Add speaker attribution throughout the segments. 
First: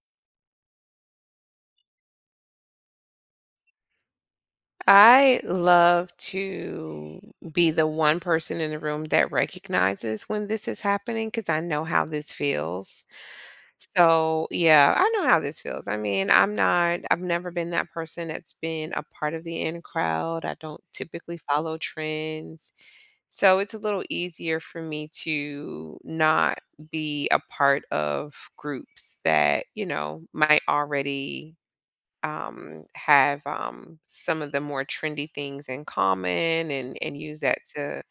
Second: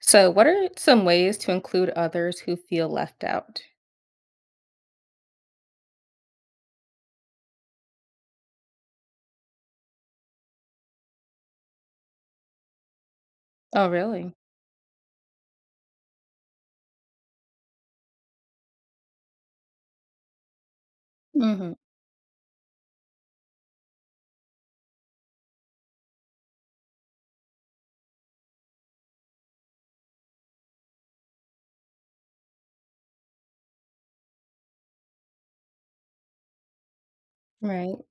Speaker 1: So, what are some ways to include others who feel left out?
Speaker 2: I love to be the one person in the room that recognizes when this is happening because I know how this feels.
Speaker 1: Oh, really?
Speaker 2: So, yeah, I know how this feels. I mean, I've never been that person that's been a part of the in crowd. I don't typically
Speaker 1: hmm
Speaker 2: follow trends. So, it's a little easier for me to not be a part of groups that, you know, might already have some of the more trendy things in common and use that
Speaker 1: Right.
Speaker 2: to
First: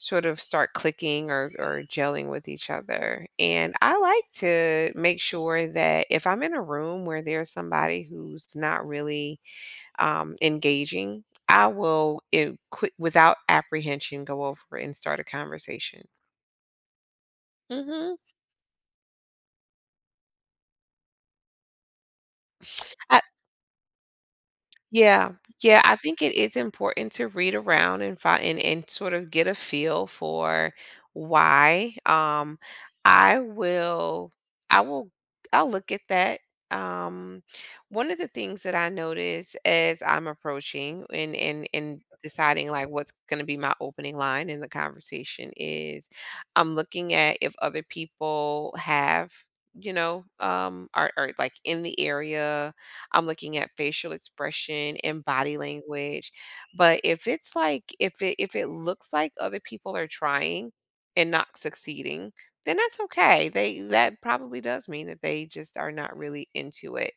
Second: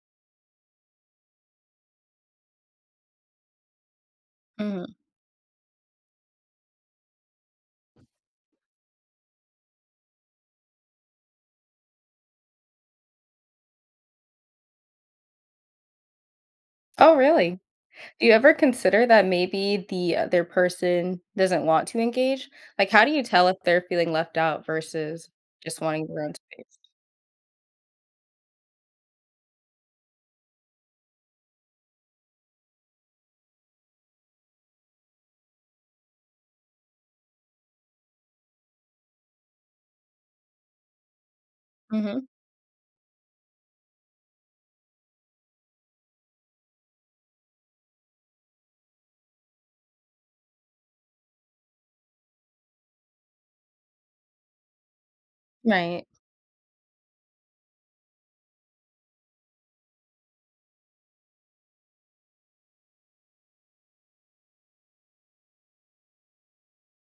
Speaker 2: sort of start clicking or gelling with each other. And I like to
Speaker 1: hmm
Speaker 2: make sure that if I'm in a room where there's somebody who's not really engaging, I will quick without apprehension go over and start a conversation.
Speaker 1: Oh, really?
Speaker 2: Hmm.
Speaker 1: Do you ever consider that maybe the other person doesn't want to engage? Like, how do you tell if they're feeling left out versus
Speaker 2: Yeah.
Speaker 1: just
Speaker 2: Yeah, I
Speaker 1: wanting
Speaker 2: think
Speaker 1: their own
Speaker 2: it is
Speaker 1: space?
Speaker 2: important to read around and find and sort of get a feel for why. I will I will I'll look at that. Um, one of the things that I notice as I'm approaching and
Speaker 1: hmm
Speaker 2: deciding like what's going to be my opening line in the conversation is I'm looking at if other people have are like in the area. I'm looking at facial expression and body
Speaker 1: Right.
Speaker 2: language. But if it looks like other people are trying and not succeeding, then that's okay. They that probably does mean that they just are not really into it.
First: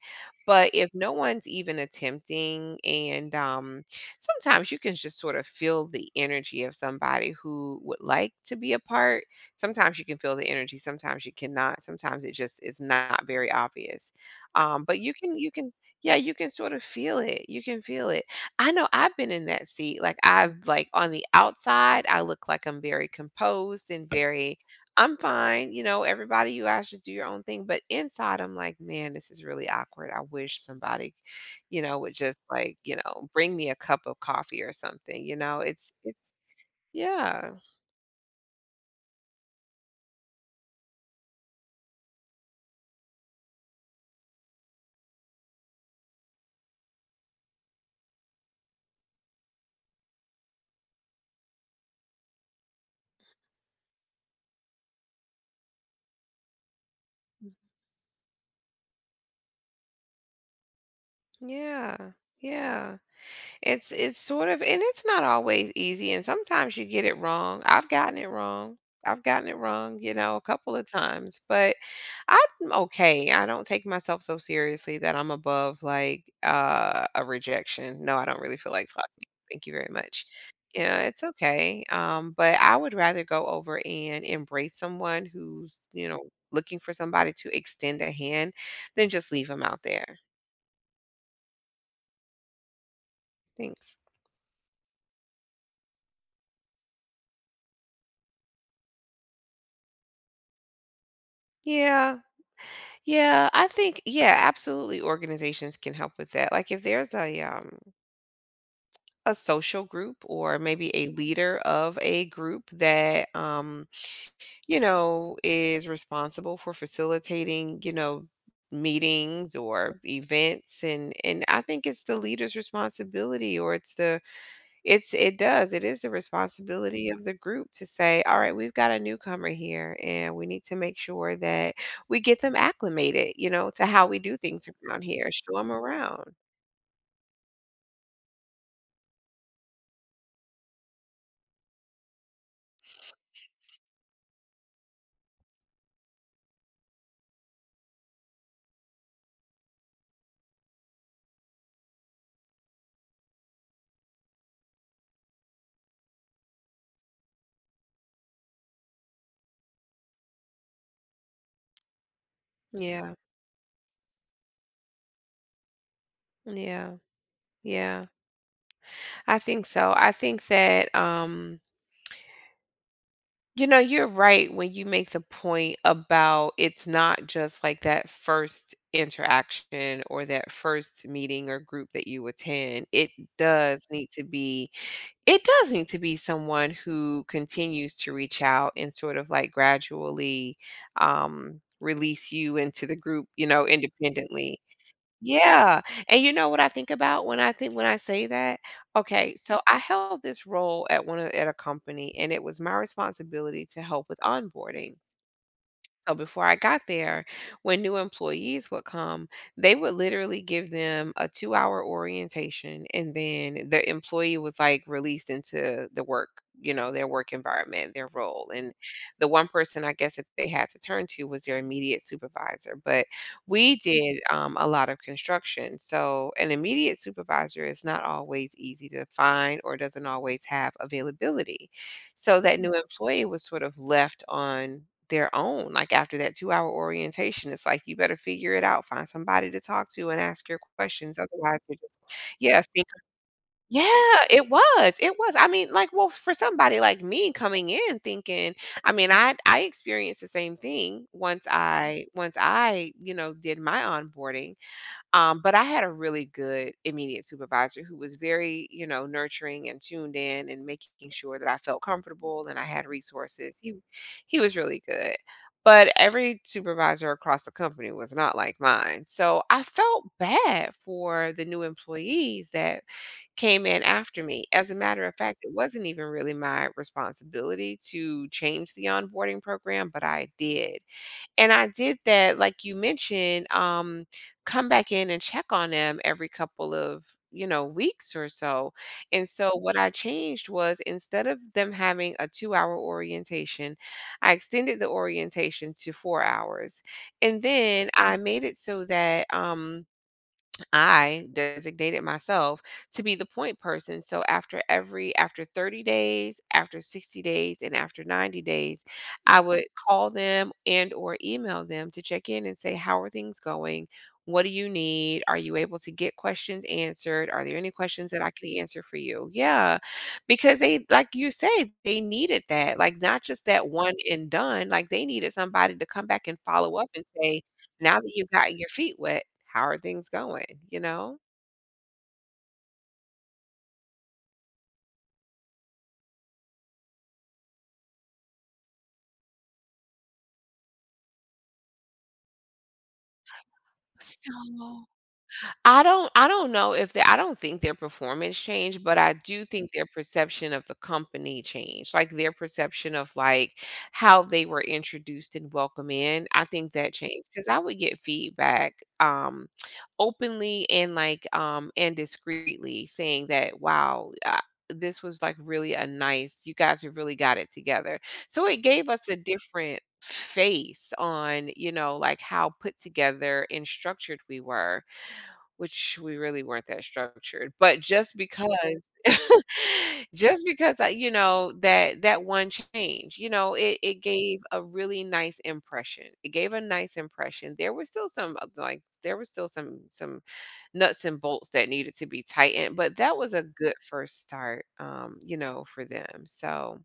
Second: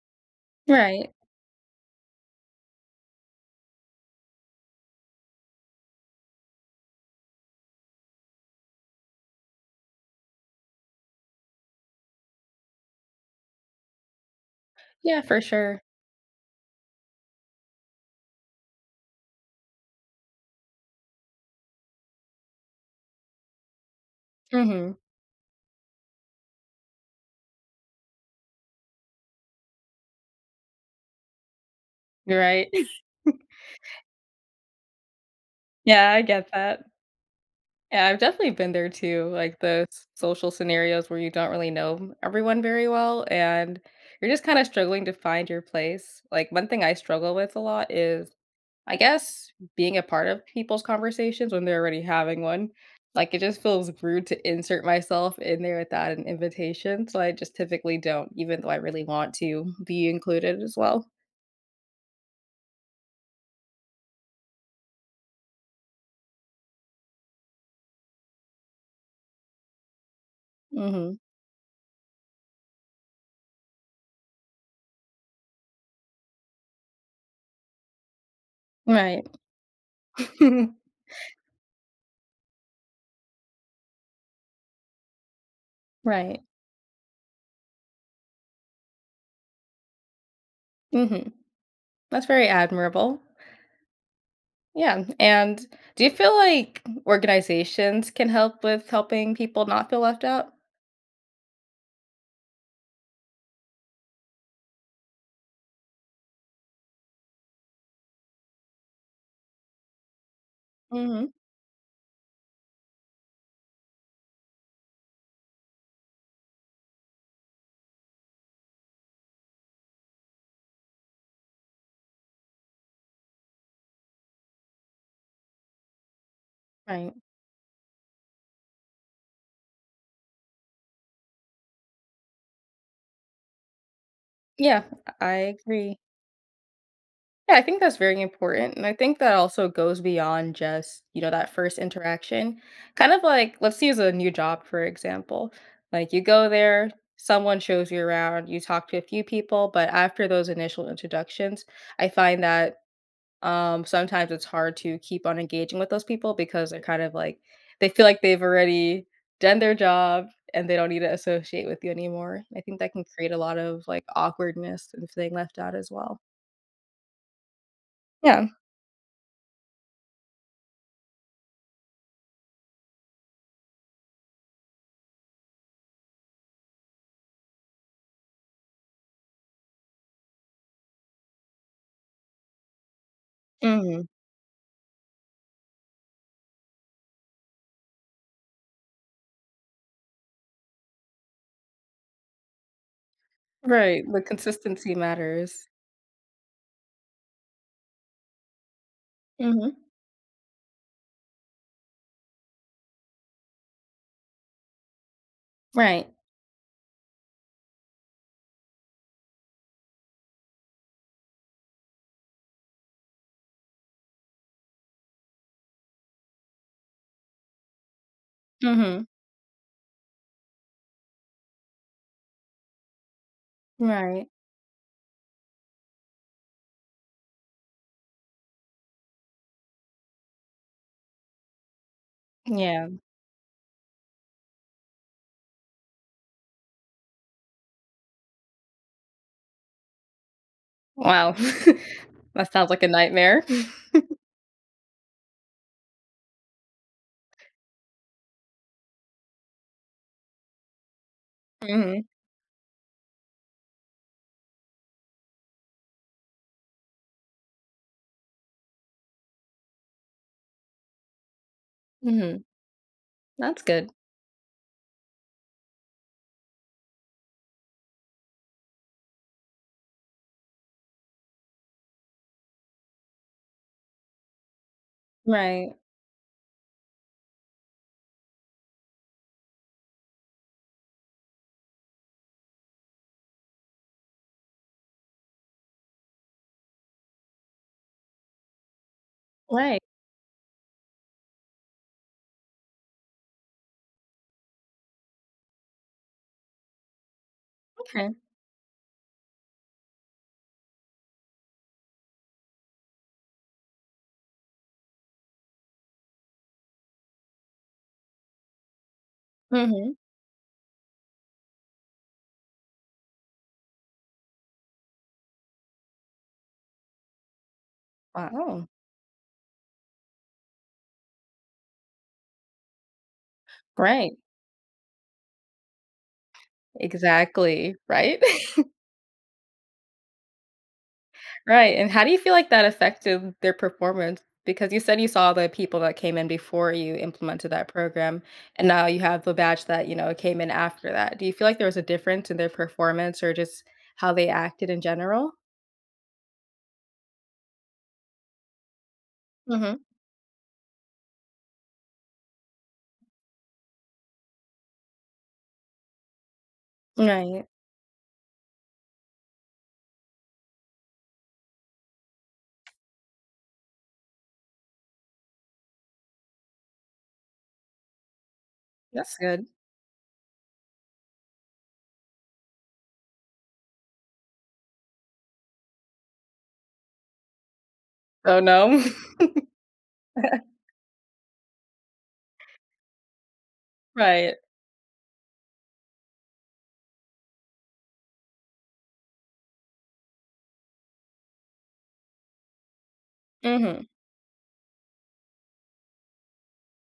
Speaker 2: But if
Speaker 1: Right.
Speaker 2: no one's even attempting and sometimes you can just sort of feel the energy of somebody who would like to be a part. Sometimes you can feel the energy, sometimes you cannot. Sometimes it just is not very obvious. But
Speaker 1: Yeah, for
Speaker 2: you can
Speaker 1: sure.
Speaker 2: yeah, you can sort of feel it. You can feel it. I know I've been in that seat. Like on the outside, I look like I'm very composed and very
Speaker 1: hmm
Speaker 2: I'm fine, you know, everybody you ask just do your own thing. But inside I'm like, man, this is really awkward. I wish somebody, would just
Speaker 1: Right.
Speaker 2: like, bring me a cup of coffee or something. You know,
Speaker 1: Yeah, I
Speaker 2: it's
Speaker 1: get that.
Speaker 2: yeah.
Speaker 1: Yeah, I've definitely been there too, like the social scenarios where you don't really know everyone very well and you're just kind of struggling to find your place. Like one thing I struggle with a lot is I guess being a part of people's conversations when they're already having one. Like it just feels rude to insert myself in there without an invitation, so I just typically don't, even though I really want to be included as well.
Speaker 2: Yeah. Yeah. It's sort of and it's not always easy, and sometimes you get it wrong. I've gotten it wrong. I've gotten it wrong, you know, a couple of
Speaker 1: Mhm.
Speaker 2: times, but I'm okay. I don't take myself so seriously that I'm above like a rejection. No, I don't really feel like
Speaker 1: Right.
Speaker 2: talking. Thank you very much. Yeah, it's okay. But I would rather go over and embrace someone who's, you know,
Speaker 1: Right.
Speaker 2: looking for somebody to extend a hand than just leave them out there.
Speaker 1: Mhm. That's very admirable.
Speaker 2: Thanks.
Speaker 1: Yeah, and do you feel like organizations can help with helping people not feel left out?
Speaker 2: Yeah, Yeah, I think yeah, absolutely organizations can help with that. Like if there's a social group or maybe a
Speaker 1: Mhm,
Speaker 2: leader of a group that is responsible for facilitating, you know, meetings or events and I think it's the leader's responsibility or it's the it's it does, it is the responsibility
Speaker 1: right.
Speaker 2: of the group to say, "All right, we've got a newcomer here, and we need to make sure that we get them acclimated, you know, to how we do things
Speaker 1: Yeah,
Speaker 2: around here.
Speaker 1: I
Speaker 2: Show them
Speaker 1: agree.
Speaker 2: around."
Speaker 1: Yeah, I think that's very important, and I think that also goes beyond just, that first interaction. Kind of like, let's use a new job, for example. Like, you go there, someone shows you around, you talk to a few people, but after those initial introductions, I find that sometimes it's hard to keep on engaging with those people because they're kind of like they feel like they've already done their job and they don't need to associate with you anymore. I think that can
Speaker 2: Yeah,
Speaker 1: create a lot of like awkwardness and feeling left out as well.
Speaker 2: yeah, yeah,
Speaker 1: Yeah.
Speaker 2: I think so. I think that, you know, you're right when you make the point about it's not just like that first interaction or that first meeting or group that you attend. it does
Speaker 1: Mhm.
Speaker 2: need to be It does need to be someone who continues to reach out and sort of like gradually, release you into the group, you know,
Speaker 1: Right. The
Speaker 2: independently.
Speaker 1: consistency matters.
Speaker 2: Yeah, and you know what I think about when I think when I say that? Okay, so
Speaker 1: Mhm.
Speaker 2: I held this role at one of at a company, and it was my responsibility to help with onboarding.
Speaker 1: Right.
Speaker 2: So before I got there, when new employees would come, they would literally give them a 2-hour orientation and then the employee was like released into the work, you know, their work environment, their role. And
Speaker 1: Mhm.
Speaker 2: the one person I guess that they had to turn to was their immediate supervisor. But we did
Speaker 1: Right.
Speaker 2: a lot of construction. So an immediate supervisor is not always easy to find or doesn't always have availability. So that new
Speaker 1: Yeah.
Speaker 2: employee was sort of left on their own. Like after that 2-hour orientation, it's like you better figure it out, find somebody to talk to and ask your questions.
Speaker 1: Wow.
Speaker 2: Otherwise, you're just,
Speaker 1: That
Speaker 2: yeah,
Speaker 1: sounds like a nightmare.
Speaker 2: yeah, it was. It was. I mean, like, well, for somebody like me coming in thinking, I mean, I experienced the same thing once
Speaker 1: Mhm.
Speaker 2: I, you know, did my onboarding, but I had a really good immediate supervisor who was very, you know, nurturing and tuned in and making sure that I felt
Speaker 1: Mhm.
Speaker 2: comfortable and I had resources.
Speaker 1: That's
Speaker 2: He
Speaker 1: good.
Speaker 2: he was really good. But every supervisor across the company was not like mine. So I felt bad for the new employees that came in after me. As a matter of fact, it
Speaker 1: Right.
Speaker 2: wasn't even really my responsibility to change the onboarding program, but I did. And I did that, like you mentioned, come back in and check on them every couple of, you know, weeks or so. And so what
Speaker 1: Right.
Speaker 2: I changed was instead of them having a 2-hour orientation, I extended the orientation to 4 hours. And then
Speaker 1: Okay.
Speaker 2: I made it so that I designated myself to be the point person. So after 30 days, after 60 days, and after 90 days, I would
Speaker 1: Mhm.
Speaker 2: call them and or email them to check in and say, "How are things going? What do you need? Are you able to get questions answered? Are there any questions that I can
Speaker 1: Wow.
Speaker 2: answer for you?" Yeah. Because they like you say, they needed that. Like not just that one
Speaker 1: Right.
Speaker 2: and done, like they needed somebody to come back and follow up and say,
Speaker 1: Exactly,
Speaker 2: "Now that
Speaker 1: right?
Speaker 2: you have gotten your feet wet, how are things going, you know?"
Speaker 1: Right, and how do you feel like that affected their performance? Because you said you saw the people that came in before you implemented that program, and now you have the batch that, you know, came in after that. Do you feel like there was a difference in their performance or just how they
Speaker 2: So,
Speaker 1: acted in general?
Speaker 2: I don't know if they I don't think their performance changed, but I do think
Speaker 1: Mhm.
Speaker 2: their perception of the company changed. Like their perception of like how they were introduced and welcome in. I think that changed
Speaker 1: Right.
Speaker 2: because I would get feedback um openly and like and discreetly, saying that wow, this was like really a nice, you guys have really got it together. So it gave us
Speaker 1: That's
Speaker 2: a
Speaker 1: good.
Speaker 2: different face on, you know, like how put together and structured we were, which we really weren't that structured. But just
Speaker 1: Oh,
Speaker 2: because
Speaker 1: no.
Speaker 2: just because I, you know, that one change, you know, it
Speaker 1: Right.
Speaker 2: gave a really nice impression. It gave a nice impression. There was still some nuts and bolts that needed to be tightened, but that was a good
Speaker 1: Mhm.
Speaker 2: first start, you know, for them. So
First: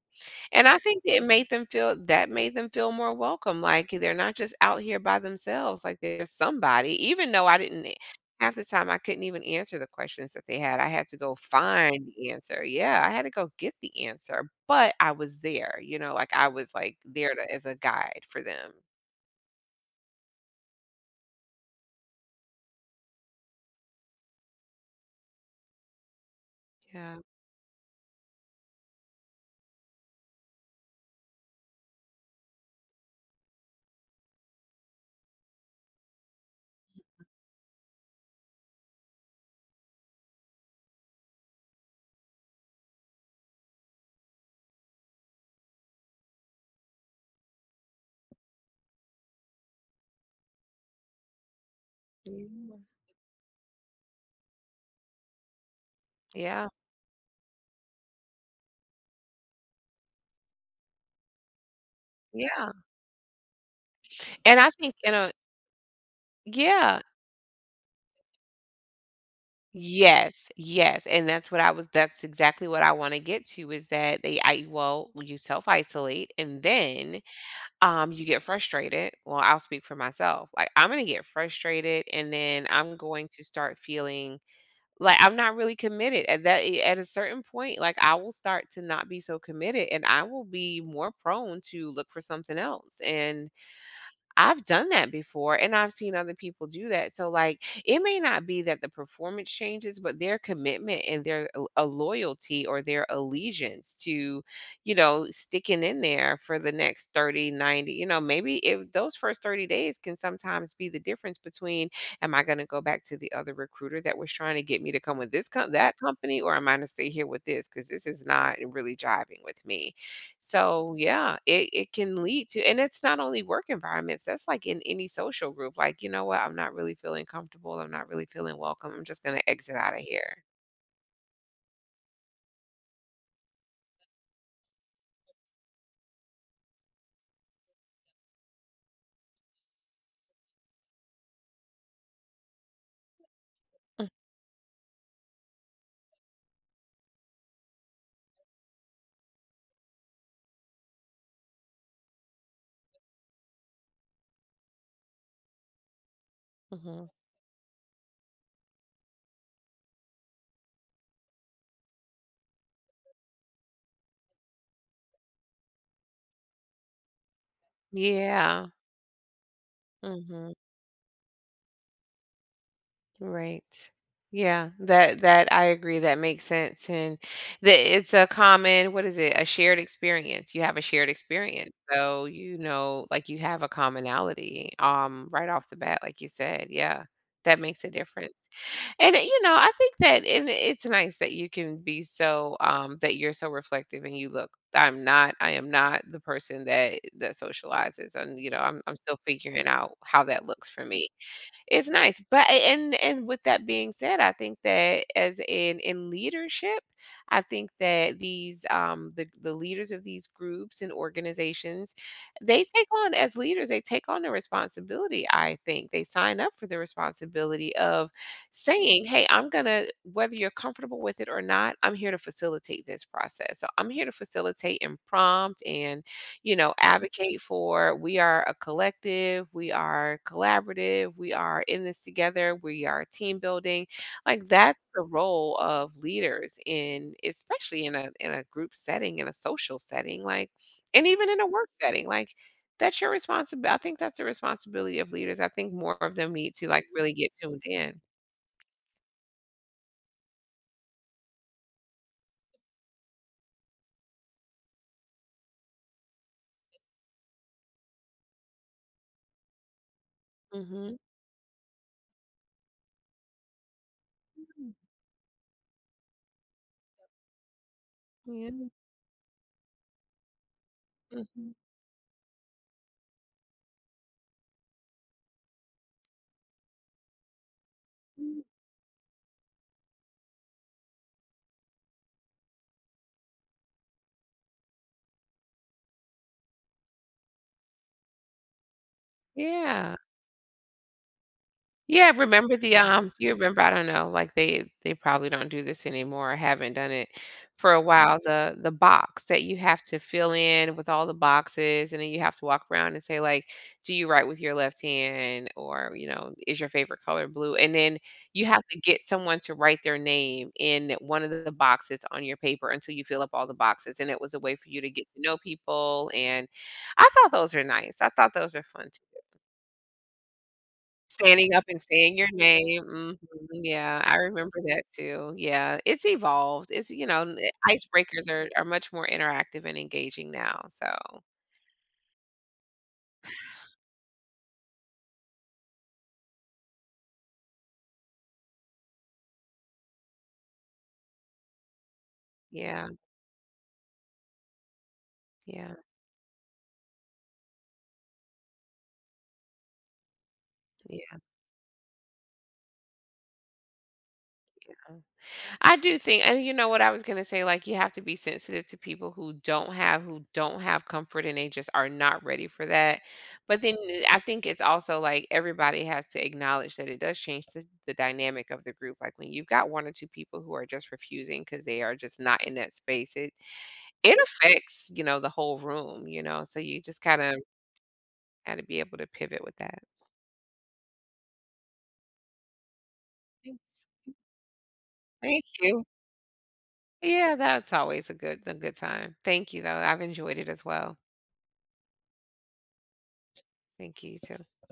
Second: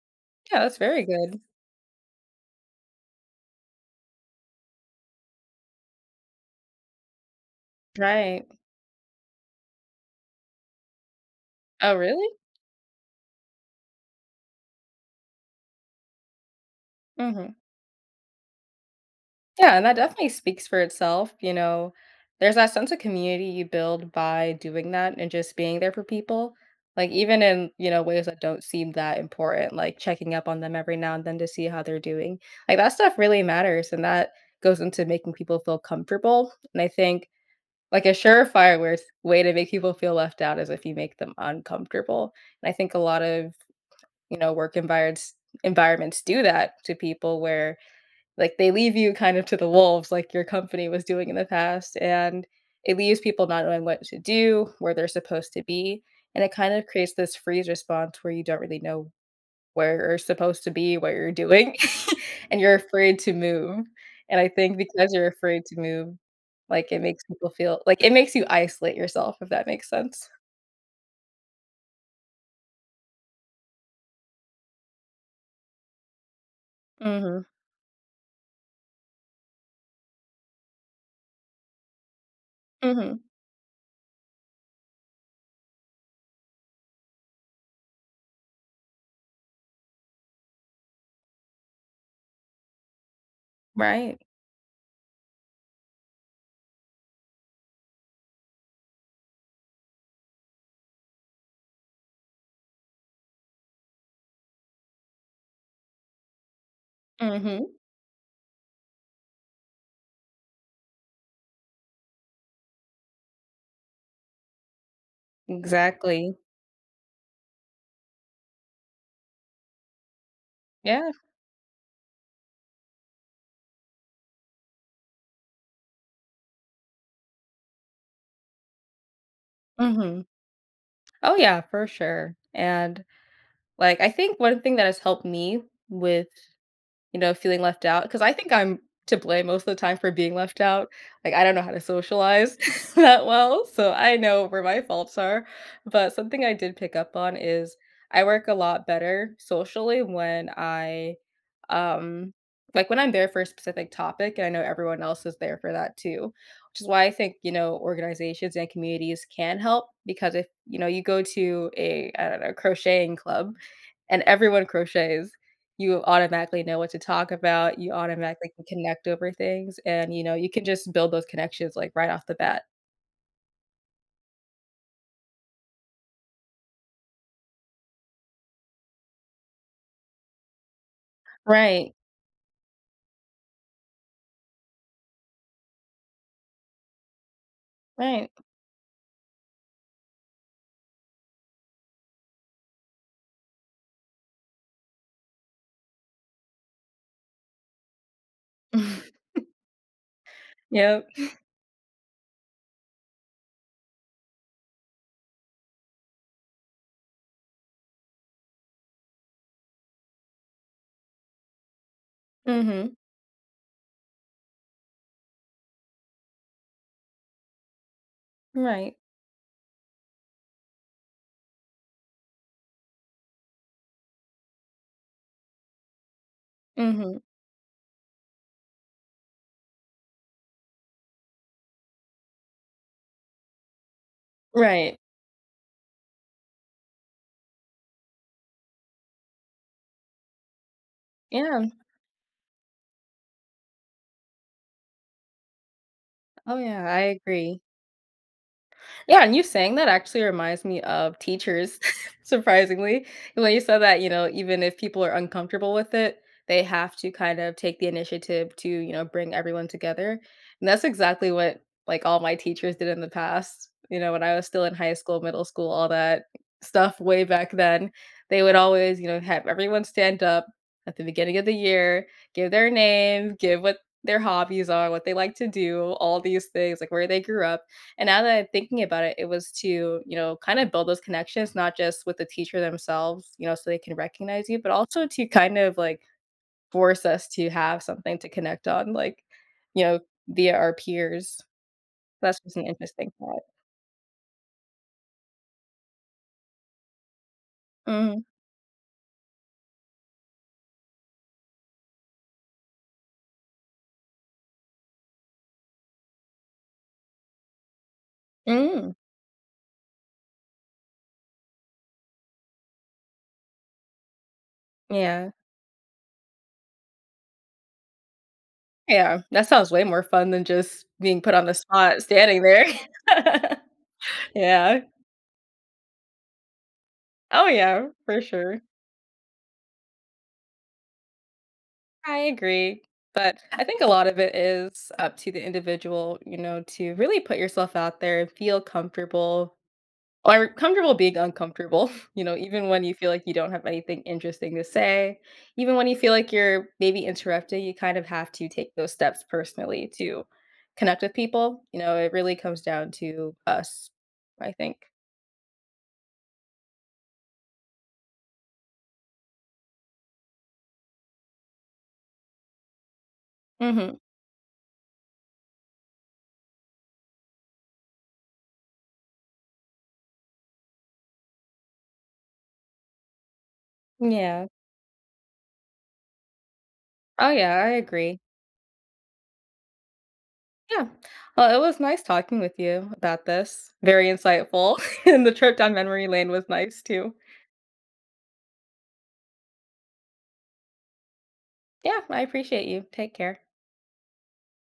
Speaker 1: Yeah,
Speaker 2: and
Speaker 1: that's
Speaker 2: I think
Speaker 1: very
Speaker 2: it
Speaker 1: good.
Speaker 2: made them feel, more welcome, like, they're not just out here by themselves, like, there's somebody, even though I didn't,
Speaker 1: Right.
Speaker 2: half the time, I couldn't even answer the questions that they had, I had to go
Speaker 1: Oh,
Speaker 2: find
Speaker 1: really?
Speaker 2: the answer. Yeah, I had to go get the answer, but I was there, you know, like, I was, like, there to
Speaker 1: Mhm.
Speaker 2: as a guide for them.
Speaker 1: Yeah, and that definitely speaks for itself. There's that sense of community you build by doing that and just being there for people. Like
Speaker 2: Yeah.
Speaker 1: even in, you know, ways that don't seem that important, like checking up on them every now and then to see how they're doing. Like that stuff really matters and that goes into making people feel comfortable. And I think like a surefire where way to make people feel left out is if you make them uncomfortable. And I think a lot of, you know, work environments environments do that to people where like, they leave you kind of to the wolves like your company was doing in the past, and
Speaker 2: Yeah.
Speaker 1: it leaves people not knowing what to do, where they're supposed to be, and it
Speaker 2: Yeah.
Speaker 1: kind of creates this freeze response where you don't really know where you're supposed to be, what you're doing, and
Speaker 2: Yeah.
Speaker 1: you're afraid to move, and I
Speaker 2: And I
Speaker 1: think
Speaker 2: think
Speaker 1: because
Speaker 2: you
Speaker 1: you're
Speaker 2: know.
Speaker 1: afraid to move, it
Speaker 2: Yeah.
Speaker 1: makes people feel like, it makes you isolate yourself, if that makes sense.
Speaker 2: Yes, yes, and that's exactly what I wanna get to is that, they I well, you self-isolate and then,
Speaker 1: Mhm,
Speaker 2: you get frustrated. Well, I'll speak for myself. Like, I'm gonna get frustrated and then I'm
Speaker 1: mhm,
Speaker 2: going to start feeling like I'm not really committed. At a certain point, like, I will start to not be so committed and I will be more prone to look for something else, and
Speaker 1: right,
Speaker 2: I've done that before and I've seen other people do that. So, like, it may not be that the performance changes, but their commitment and their, a loyalty or their allegiance to, you know, sticking in there for the next 30,
Speaker 1: mhm,
Speaker 2: 90. You know, maybe if those first 30 days can sometimes be the difference between am I going to go back to the other recruiter that was trying to get me to come with this that
Speaker 1: exactly,
Speaker 2: company or am I going to stay here with this, cuz this is not really jiving with me. So
Speaker 1: yeah,
Speaker 2: yeah, it can lead to, and it's not only work environments, that's like in any social group. Like, you know what, I'm not really feeling comfortable. I'm not really feeling welcome. I'm just gonna exit out of
Speaker 1: mhm.
Speaker 2: here.
Speaker 1: Oh, yeah, for sure, and like, I think one thing that has helped me with, you know, feeling left out, because I think I'm to blame most of the time for being left out. Like, I don't know how to socialize that well, so I know where my faults are. But something I did pick up on is I work a lot better socially when um, like, when I'm there for a specific topic and I know everyone else is there for that too, which is why
Speaker 2: Hmm.
Speaker 1: I think, you know, organizations and communities can help because if, you know, you go to a, I don't know, crocheting club and everyone crochets, you automatically know what to talk about, you automatically can
Speaker 2: Yeah.
Speaker 1: connect over things, and, you know, you
Speaker 2: Hmm.
Speaker 1: can just build those connections, like, right off the bat.
Speaker 2: Right. Yeah, that I agree, that makes sense, and that it's a common, what is it? A shared experience. You have a shared experience,
Speaker 1: Right,
Speaker 2: so, you know, like, you have a commonality, right off the bat, like you said, yeah, that makes a
Speaker 1: right.
Speaker 2: difference, and, you know, I think that and it's nice that you can be so, that you're so reflective, and you look, I am not the person that socializes, and, you know, I'm still figuring out how that looks for
Speaker 1: Yep.
Speaker 2: me. It's nice, but and with that being said, I think that as in leadership, I think that these, the leaders of these groups and organizations,
Speaker 1: Mhm.
Speaker 2: they take on the responsibility, I think. They sign up for the responsibility of
Speaker 1: Right.
Speaker 2: saying, "Hey, I'm gonna whether you're comfortable with it or not, I'm here to facilitate this process. So I'm here to facilitate and prompt and, you know,
Speaker 1: Mhm.
Speaker 2: advocate for. We are a collective, we are collaborative, we are in this together, we are team building." Like that's
Speaker 1: Right.
Speaker 2: the role of leaders, in especially in a group setting, in a social setting, like, and even in a
Speaker 1: Yeah.
Speaker 2: work setting. Like that's your responsibility. I think that's the responsibility of leaders. I think more of them need
Speaker 1: Oh,
Speaker 2: to,
Speaker 1: yeah,
Speaker 2: like,
Speaker 1: I
Speaker 2: really get
Speaker 1: agree.
Speaker 2: tuned in.
Speaker 1: Yeah, and you saying that actually reminds me of teachers, surprisingly. When you said that, you know, even if people are uncomfortable with it, they have to kind of take the initiative to, you know, bring everyone together. And that's
Speaker 2: Mhm.
Speaker 1: exactly what like all my teachers did in the past. You know, when I was still in
Speaker 2: Mm.
Speaker 1: high school, middle school, all that stuff way back then, they
Speaker 2: Yeah.
Speaker 1: would always, you know, have everyone stand up at the beginning of the
Speaker 2: Mhm.
Speaker 1: year, give their name, give what their hobbies are, what they like to do, all these things, like where they grew up, and now that
Speaker 2: Mm.
Speaker 1: I'm thinking about it, it was to, you know, kind of build those connections, not just with the teacher themselves, you know, so they can recognize you, but also to kind of like force us to have something to connect on, like, you
Speaker 2: Yeah.
Speaker 1: know, via our peers.
Speaker 2: Yeah,
Speaker 1: That's just an interesting
Speaker 2: do you
Speaker 1: thought.
Speaker 2: remember, I don't know, like, they probably don't do this anymore or haven't done it for a while,
Speaker 1: Mm.
Speaker 2: the box that you have to fill in with all the boxes, and then you have to walk around and say, like, "Do you write with your left hand?" Or, you know, "Is your favorite color blue?" And then you have to
Speaker 1: Mm.
Speaker 2: get someone to write their name in one of the boxes on your paper until you fill up all the boxes, and it was a way for you to get to
Speaker 1: Yeah.
Speaker 2: know people, and I thought those are nice. I thought those are fun.
Speaker 1: Yeah. That sounds way more fun than just being put on the
Speaker 2: Standing up and
Speaker 1: spot
Speaker 2: saying your
Speaker 1: standing there.
Speaker 2: name, mhm, yeah, I remember
Speaker 1: Yeah.
Speaker 2: that too, yeah, it's evolved, it's, you know, n
Speaker 1: Oh, yeah, for
Speaker 2: icebreakers are
Speaker 1: sure.
Speaker 2: are much more interactive and engaging now, so,
Speaker 1: I agree. But I think a lot of it is up to the individual, you know, to really put yourself out there and feel comfortable or comfortable being uncomfortable, you know, even when
Speaker 2: yeah,
Speaker 1: you feel like you don't have anything interesting to say,
Speaker 2: yeah,
Speaker 1: even when you feel like you're maybe interrupted, you kind of have to take those steps personally to connect with
Speaker 2: yeah.
Speaker 1: people. You know, it really comes down to us, I think.
Speaker 2: I do think, and you know what I was gonna say, like, you have to be sensitive to people who don't have comfort and they just are not ready for that. But then,
Speaker 1: hmm
Speaker 2: I think it's also like everybody has to acknowledge that it does change the dynamic of the group. Like when you've got one or two people who are just refusing because they are just not in that space, it
Speaker 1: Yeah.
Speaker 2: affects, you know, the whole room, you know. So you just
Speaker 1: Oh,
Speaker 2: kinda
Speaker 1: yeah, I agree.
Speaker 2: gotta be able to pivot with that.
Speaker 1: Yeah. Well, it was nice talking with you about this.
Speaker 2: Thanks.
Speaker 1: Very insightful. And the
Speaker 2: Thank
Speaker 1: trip down
Speaker 2: you.
Speaker 1: memory lane was nice too.
Speaker 2: Yeah, that's always a good time. Thank you though. I've enjoyed it as well.
Speaker 1: Yeah, I appreciate you. Take care.
Speaker 2: Thank you. You too.